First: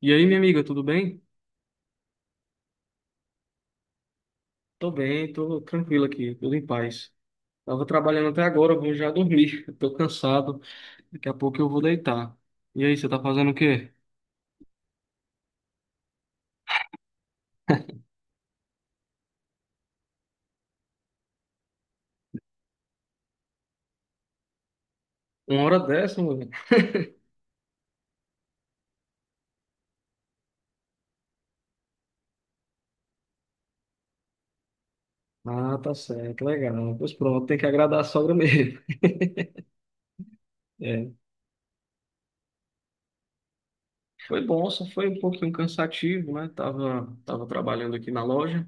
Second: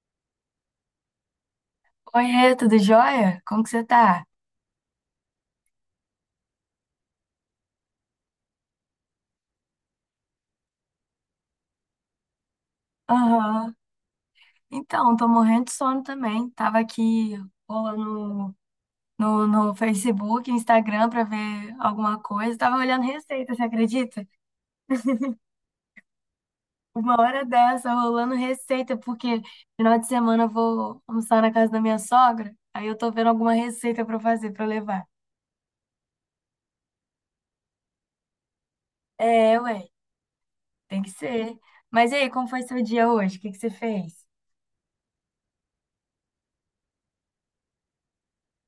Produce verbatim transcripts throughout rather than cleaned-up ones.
E aí, minha amiga, tudo bem? Oiê, tudo jóia? Como que você tá? Tô bem, tô tranquilo aqui, tudo em paz. Tava trabalhando até agora, vou já dormir. Tô cansado, daqui a pouco eu vou deitar. E aí, você tá fazendo o Aham. quê? Então, tô morrendo de sono também. Tava aqui rolando no, no Facebook, Instagram pra ver alguma coisa. Tava olhando receita, você acredita? Uma hora dessa, mano? Uma hora dessa, rolando receita, porque final de semana eu vou almoçar na casa da minha sogra. Aí eu tô vendo alguma receita pra fazer, pra levar. Ah, tá certo, legal. Pois pronto, tem que agradar a sogra mesmo. É, ué, tem que É. ser. Mas e aí, como foi seu dia hoje? O que que você fez? Foi bom, só foi um pouquinho cansativo, né? Tava, tava trabalhando aqui na loja,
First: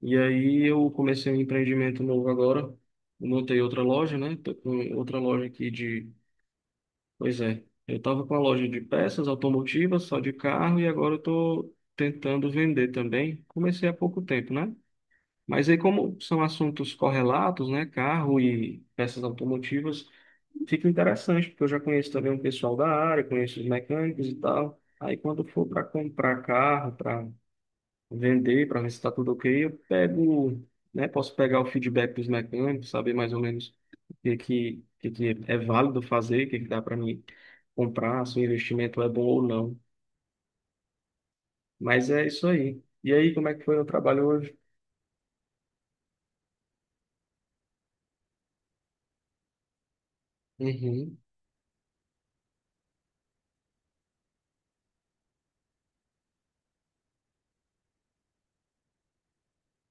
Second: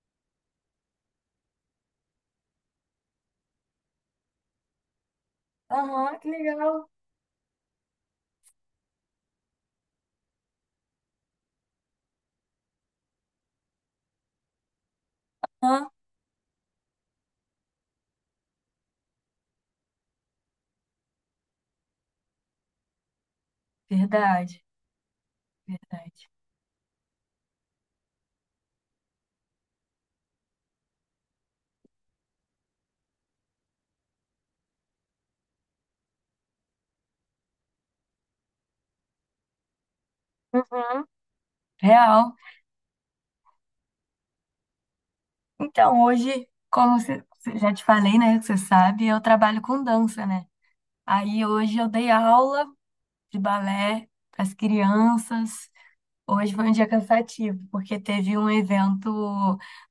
e aí eu comecei um empreendimento novo agora. Montei outra loja, né? Tô com outra loja aqui de... Aham, que legal. Pois é, eu estava com a loja de peças automotivas, só de carro, e agora eu estou tentando vender também. Comecei há pouco tempo, né? Mas aí, Hã? como são assuntos correlatos, né? Carro e peças automotivas, fica interessante, porque eu já conheço também um pessoal da área, conheço os mecânicos e Verdade, tal. Aí, quando for para verdade. comprar carro, para vender, para ver se está tudo ok, eu pego, né? Posso pegar o feedback dos mecânicos, saber mais ou menos o que que, o que que é válido fazer, o que que dá para mim comprar, se o investimento é bom ou não. Uhum. Mas é Real. isso aí. E aí, como é que foi o trabalho hoje? Então, hoje, como você, você- já te falei, né, que você sabe, eu trabalho com dança, né? Uhum, Aí hoje eu dei aula de balé para as crianças. Hoje foi um dia cansativo, porque teve um evento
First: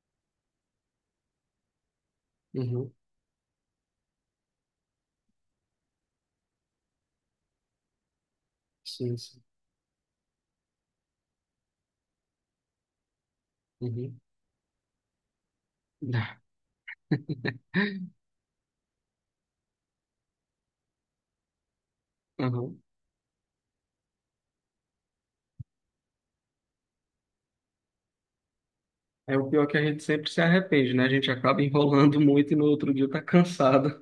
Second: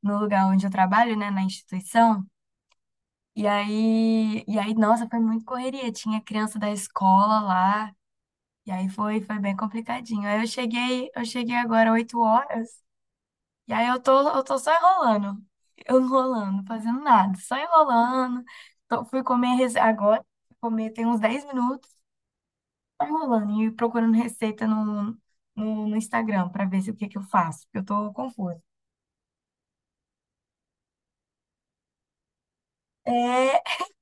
no lugar onde eu trabalho, né, na instituição. uhum, E aí, e aí, nossa, foi muito correria. Tinha criança da escola lá, e aí sim, foi, foi sim. bem complicadinho. Aí eu cheguei, eu cheguei agora oito horas. E aí eu Uhum. tô, eu tô só enrolando, eu enrolando, fazendo nada, só enrolando. Tô- fui comer rece- agora, fui comer tem uns dez minutos, Uhum. só enrolando e procurando receita no, no, no Instagram pra ver se o que que eu faço, porque eu tô confusa. É o pior que a gente sempre se arrepende, né? A gente acaba enrolando muito e no outro dia tá É, cansado.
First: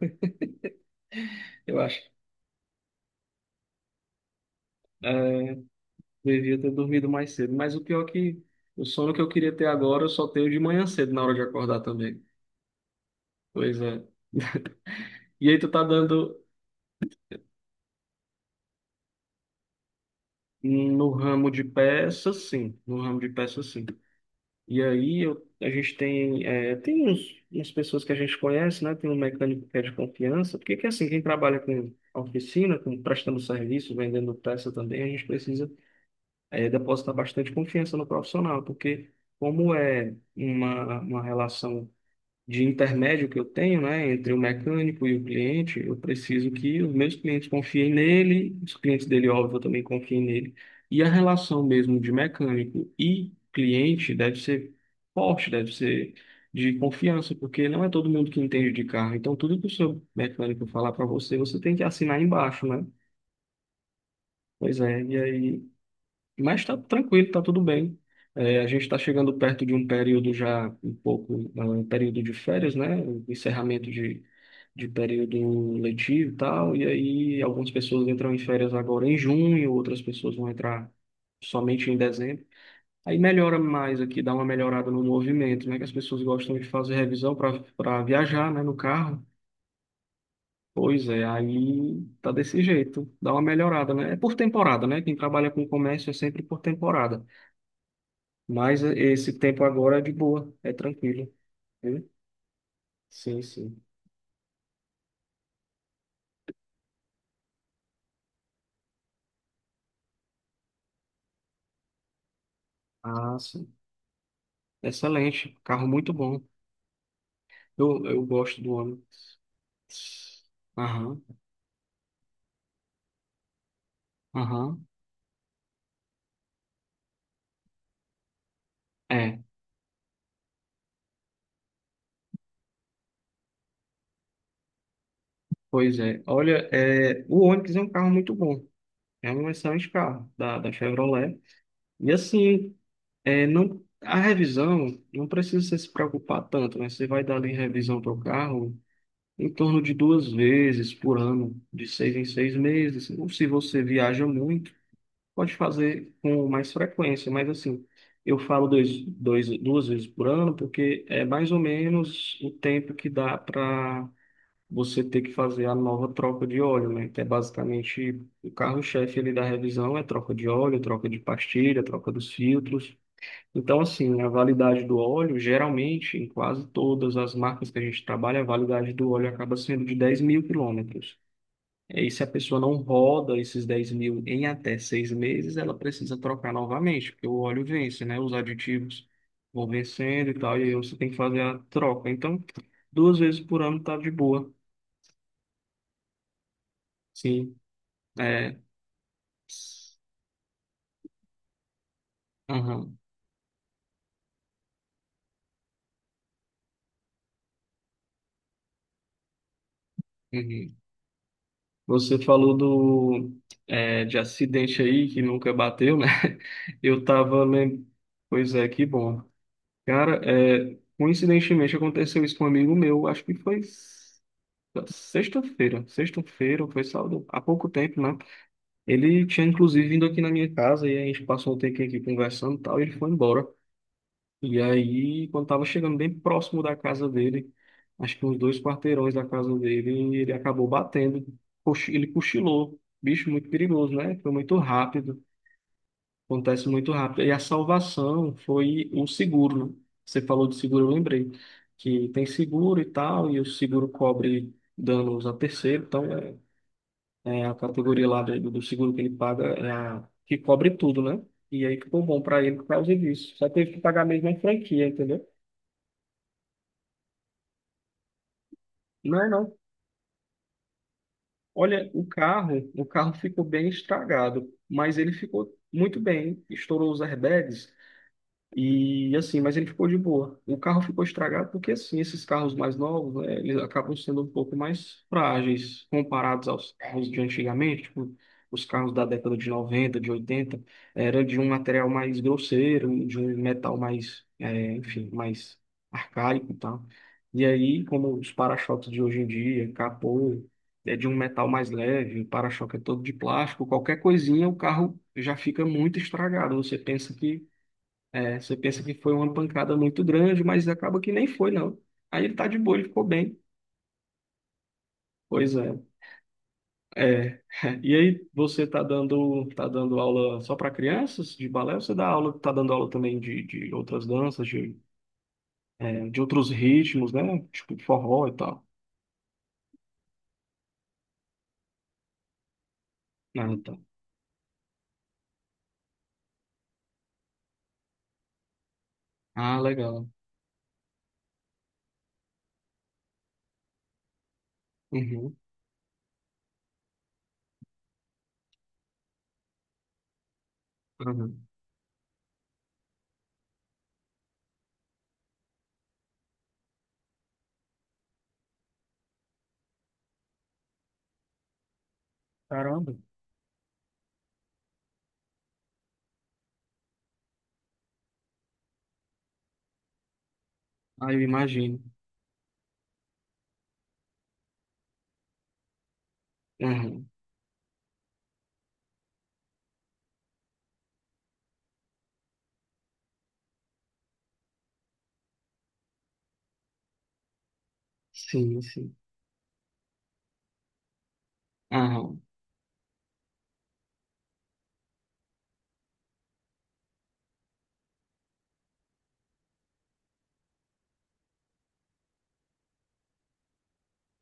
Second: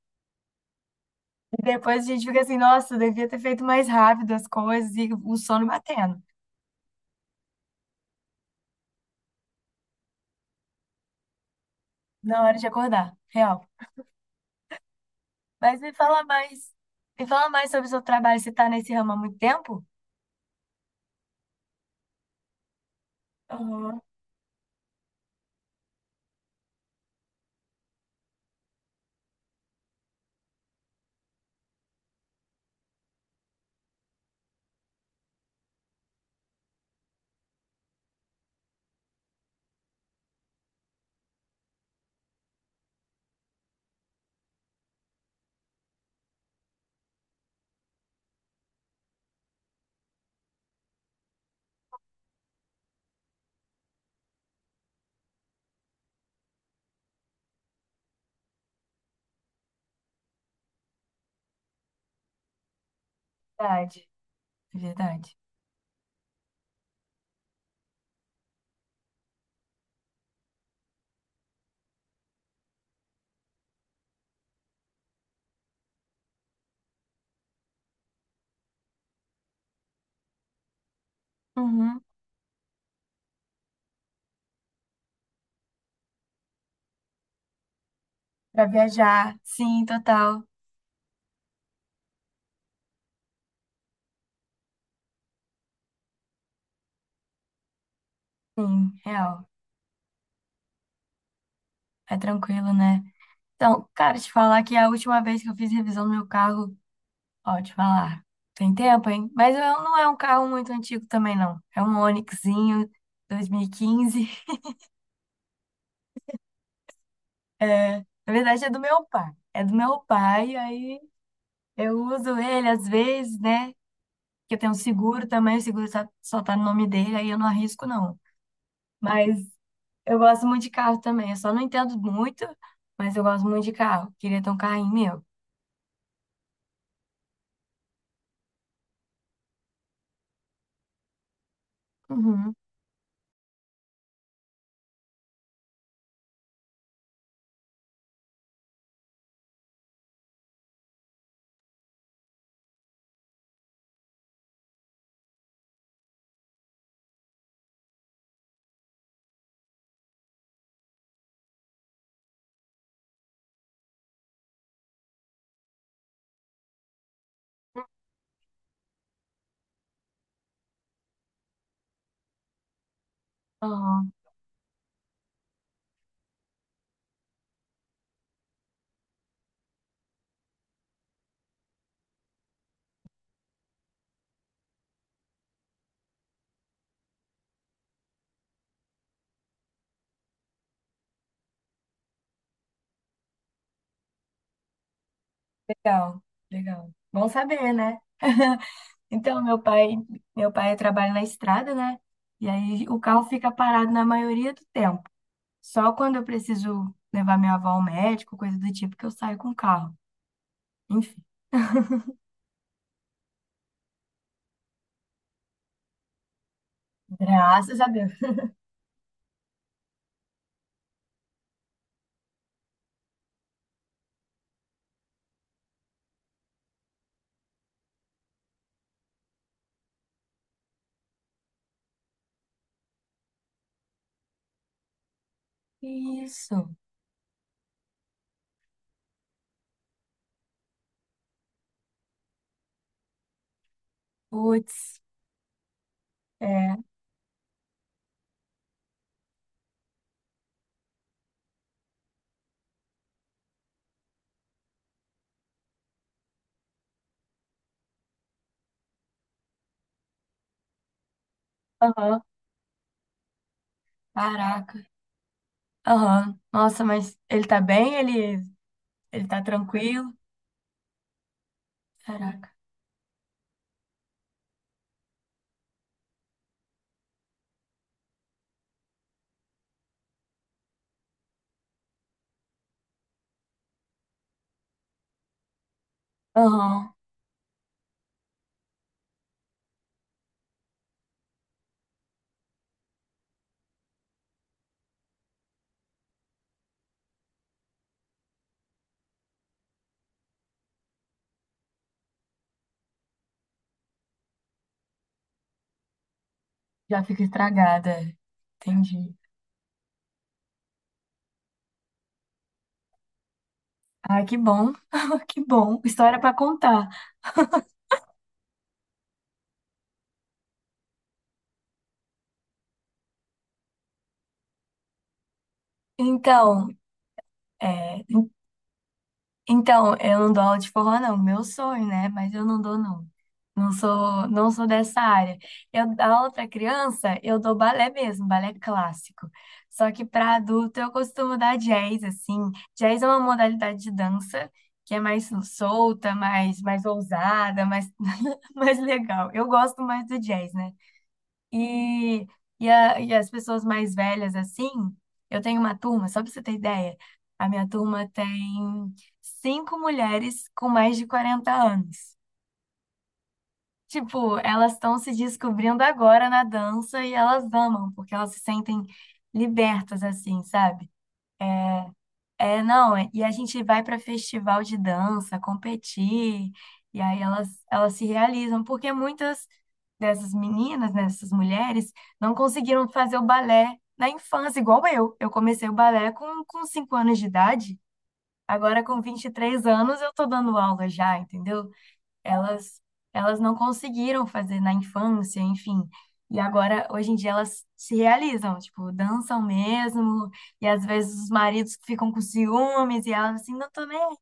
e Eu acho. depois a gente fica assim, nossa, eu devia ter feito mais rápido as coisas e o É, sono batendo devia ter dormido mais cedo, mas o pior é que o sono que eu queria ter agora eu só tenho de manhã cedo, na hora de acordar também. na hora de acordar, real. Pois é. E aí tu Mas tá me fala dando mais, Me fala mais sobre o seu trabalho, você tá nesse ramo há muito tempo? no ramo de peças, sim, no ramo de peças, sim. Uhum. E aí eu, a gente tem, é, tem uns, umas pessoas que a gente conhece, né? Tem um mecânico que é de confiança, porque que assim, quem trabalha com oficina, com prestando serviço, vendendo peça também, a gente precisa, é, depositar bastante confiança no profissional, porque como é uma, uma relação de intermédio que eu tenho, né, entre o mecânico e o cliente, eu preciso que os meus clientes confiem nele, os clientes dele, óbvio, também confiem nele. E a relação mesmo de mecânico e cliente deve ser forte, deve ser de confiança, porque não é todo mundo que entende de carro. Então, tudo que o seu mecânico falar para você, você tem que assinar embaixo, né? Verdade, Pois é, e verdade. aí mas está tranquilo, está tudo bem. É, a gente está chegando perto de um período já um pouco, ah, um período de férias, né? O encerramento de, de período letivo e tal. E aí algumas pessoas entram em férias agora em junho, outras pessoas vão entrar somente em Uhum. dezembro. Aí melhora mais aqui, dá uma melhorada no movimento, né? Que as pessoas gostam de fazer revisão para para viajar, né? Pra No carro. viajar. Sim, total. Pois é, aí tá desse jeito, dá uma melhorada, né? É por temporada, né? Quem trabalha com comércio é sempre por temporada. Mas Sim, esse real. tempo agora é de boa, é tranquilo. Viu? É tranquilo, né? Sim, sim. Então, cara, te falar que a última vez que eu fiz revisão no meu carro, ó, te falar, tem tempo, hein? Mas eu- não é um carro muito antigo também, não. É um Onixzinho Ah, sim. dois mil e quinze. Excelente. Carro muito bom. É, Eu, eu na gosto verdade, é do do meu pai. Ônibus. É do meu pai, aí Aham, eu uso ele às vezes, né? Que eu tenho um aham. seguro também, o seguro só, só tá no nome dele, aí eu não arrisco, não. Mas. É, Eu gosto muito de carro também. Eu só não entendo muito, mas eu gosto muito de carro. Queria ter um carrinho meu. pois é. Olha, é, o Onix é um carro muito bom. É um excelente carro da, da Chevrolet. E Uhum. assim, é, não, a revisão, não precisa você se preocupar tanto, né? Você vai dar ali revisão para o carro em torno de duas vezes por ano, de seis em seis meses. Ou se você viaja muito, pode fazer com mais frequência, mas assim, eu falo dois, dois, duas vezes por ano, porque é mais ou menos o tempo que dá para você ter que fazer a nova troca de óleo, né? Que é basicamente o carro-chefe ali da revisão é troca de óleo, troca de pastilha, troca dos filtros. Então, Aham. assim, a validade do óleo, geralmente, em quase todas as marcas que a gente trabalha, a validade do óleo acaba sendo de dez mil quilômetros. É, e se a pessoa não roda esses dez mil em até seis meses, ela precisa trocar novamente, porque o óleo vence, né? Os aditivos vão vencendo e tal, e aí você tem que fazer a troca. Então, duas vezes por ano tá de boa. Legal, legal. Bom Sim, saber, né? é. Então, meu pai, meu pai trabalha na estrada, né? E aí Aham, o carro fica parado na maioria do tempo. Só quando eu preciso levar minha avó ao médico, coisa do tipo, que eu saio com o carro. uhum. Enfim, Você falou do, é, de acidente aí que nunca bateu, né? Eu tava graças a lembrando. Deus. Pois é, que bom. Cara, é, coincidentemente aconteceu isso com um amigo meu, acho que foi... Sexta-feira, sexta-feira, foi sábado, há pouco tempo, né? Ele tinha inclusive vindo aqui na minha casa e a gente passou um tempo aqui conversando e tal, e ele foi embora. E aí, quando tava chegando bem próximo Isso. da casa dele, acho que uns dois quarteirões da casa dele, ele acabou batendo, cochi- ele cochilou. Bicho muito perigoso, né? Foi muito Putz. rápido, acontece É. muito rápido. E a salvação foi o seguro, né? Você falou de seguro, eu lembrei, que tem seguro e tal, e o seguro cobre danos a terceiro, então. é é a categoria lá do, do seguro que ele paga, é a que cobre tudo, né? E aí ficou bom Aham. para ele por causa disso. Só teve que pagar mesmo a Caraca. franquia, entendeu? Aham. Nossa, mas ele tá bem? Ele, Não, ele é, tá não. tranquilo? Olha, o Caraca. carro, o carro ficou bem estragado, mas ele ficou muito bem. Estourou os airbags. E assim, mas ele ficou de boa. O carro ficou estragado porque assim, esses carros mais novos, né, eles acabam sendo um pouco mais frágeis comparados aos Aham. carros de antigamente, tipo, os carros da década de noventa, de oitenta, era de um material mais grosseiro, de um metal mais, é, enfim, mais arcaico e tal. E aí, como os para-choques de hoje em dia, capô, é de um metal mais leve, o para-choque é todo de plástico, qualquer coisinha, o carro já fica muito estragado. Você Já pensa fica que estragada. É. é, você pensa que foi Entendi. uma pancada muito grande, mas acaba que nem foi, não. Aí ele tá de boa, ele ficou bem. Ai, que bom. Que Pois bom. é. História pra contar. É. E aí, você tá dando, tá dando aula só para crianças de balé? Ou você dá aula, tá dando aula também de, de outras danças, de, é, de outros Então, ritmos, né? Tipo é, forró e tal. Então, eu não dou aula de forró, não. Meu sonho, né? Mas eu não dou, não. Ah, Não tá. sou, não sou dessa área. Eu dou aula para criança, eu dou balé mesmo, balé clássico. Ah, Só que legal. para adulto eu costumo dar jazz, assim. Jazz é uma modalidade de dança que é mais Uhum, solta, mais, mais ousada, mais, mais legal. Eu gosto mais do jazz, né? uhum. E, e, a- e as pessoas mais velhas, assim, eu tenho uma turma, só pra você ter ideia, a minha turma tem cinco mulheres com mais de quarenta anos. Caramba. Tipo, elas estão se descobrindo agora na dança e elas amam, porque elas se sentem libertas, assim, sabe? Ah, eu imagino. É, não, é, E a gente vai para festival de dança, competir, e Aham. aí elas, elas se realizam, porque muitas dessas meninas, né, dessas mulheres, não conseguiram fazer o balé na infância, igual eu. Eu comecei o balé com, com cinco anos de idade, Sim, agora sim. com vinte e três anos eu tô dando aula já, entendeu? Aham. elas Elas não conseguiram fazer na infância, enfim. E agora, hoje em dia, elas se realizam, tipo, dançam mesmo, e às vezes os maridos ficam com ciúmes, e elas assim, "não tô nem aí."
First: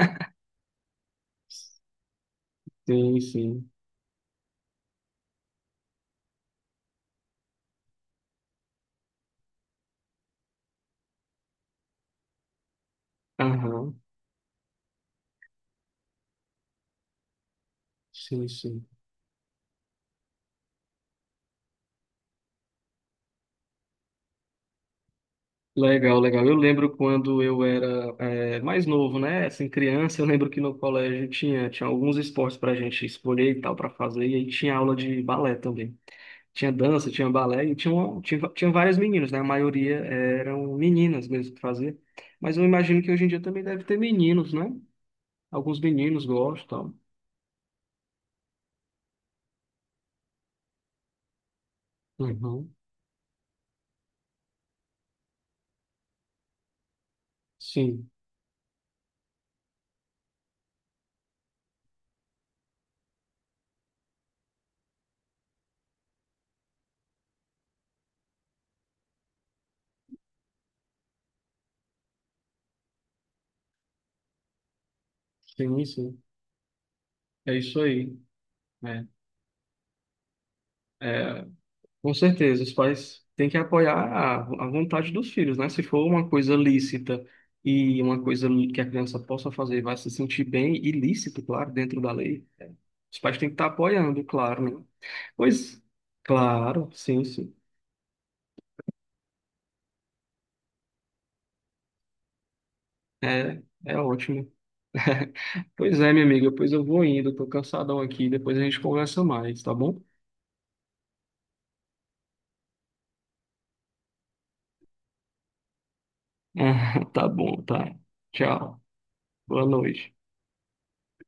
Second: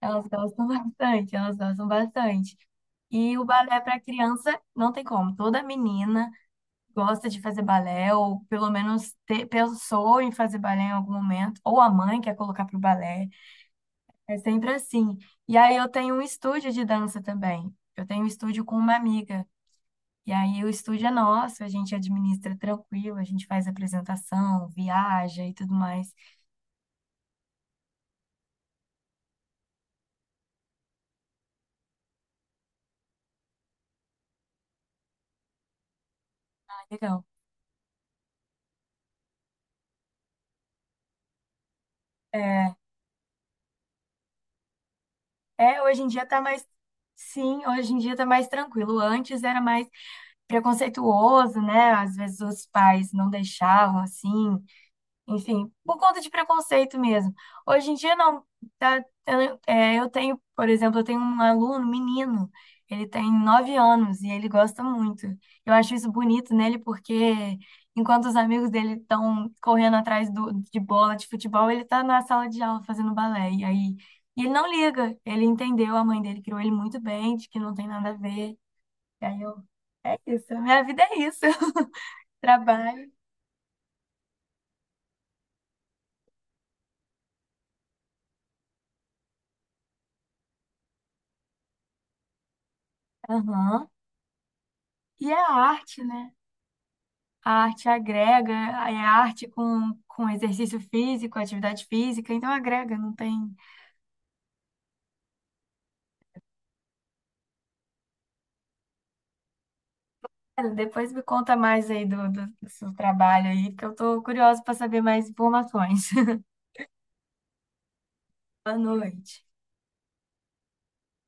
Elas gostam bastante, elas gostam bastante. Sim, E o sim. balé para criança não tem como. Toda menina gosta de fazer balé, ou pelo menos te- pensou em fazer balé em algum momento, ou a mãe quer colocar para o balé. Aham. É sempre assim. E aí eu tenho um estúdio de dança também. Eu tenho um Sim, estúdio com sim. uma amiga. E aí o estúdio é nosso, a gente administra tranquilo, a gente faz apresentação, viaja e tudo mais. Legal, legal. Eu lembro quando eu era eh, mais novo, né? Assim, criança, eu lembro que no colégio tinha, tinha alguns esportes para a gente escolher e tal para fazer, e aí tinha aula de balé também. Tinha Ah, dança, legal. tinha balé, e tinha, uma- tinha, tinha várias meninas, né? A maioria eram meninas mesmo que fazia. Mas eu É, imagino que hoje em dia também deve ter meninos, né? Alguns é, hoje em dia meninos tá mais. gostam e Sim, hoje em dia tá mais tranquilo. Antes era mais preconceituoso, né? Às tal. vezes os Uhum. pais não deixavam assim. Enfim, por conta de preconceito mesmo. Hoje em Sim, dia, não. Tá, eu, é, eu tenho, por exemplo, eu tenho um aluno, menino, ele tem nove anos e ele gosta muito. Eu acho isso bonito nele porque, enquanto os amigos dele estão correndo atrás do, de bola, de futebol, ele tá na sala de aula fazendo balé. E aí, e ele não liga, ele sim, entendeu, a mãe sim. dele criou ele muito bem, de É que não isso tem nada a aí, ver. né? E aí eu, é isso, a minha vida é isso. Com certeza, os Trabalho. pais têm que apoiar a, a vontade dos filhos, né? Se for uma coisa lícita e uma coisa que a criança possa fazer, e vai se sentir bem e lícito, claro, dentro da lei, os pais têm que estar Aham. apoiando, claro, né? E a Pois, arte, né? claro, sim, sim. A arte agrega, é arte com, com exercício físico, atividade física, então agrega, não tem. É, é ótimo. Pois é, minha amiga, pois eu vou indo, tô cansadão aqui, depois a gente conversa mais, tá bom? Depois me conta mais aí do, do, do seu trabalho aí, porque eu tô curiosa para saber mais informações. Tá bom, tá. Boa Tchau. noite. Boa noite.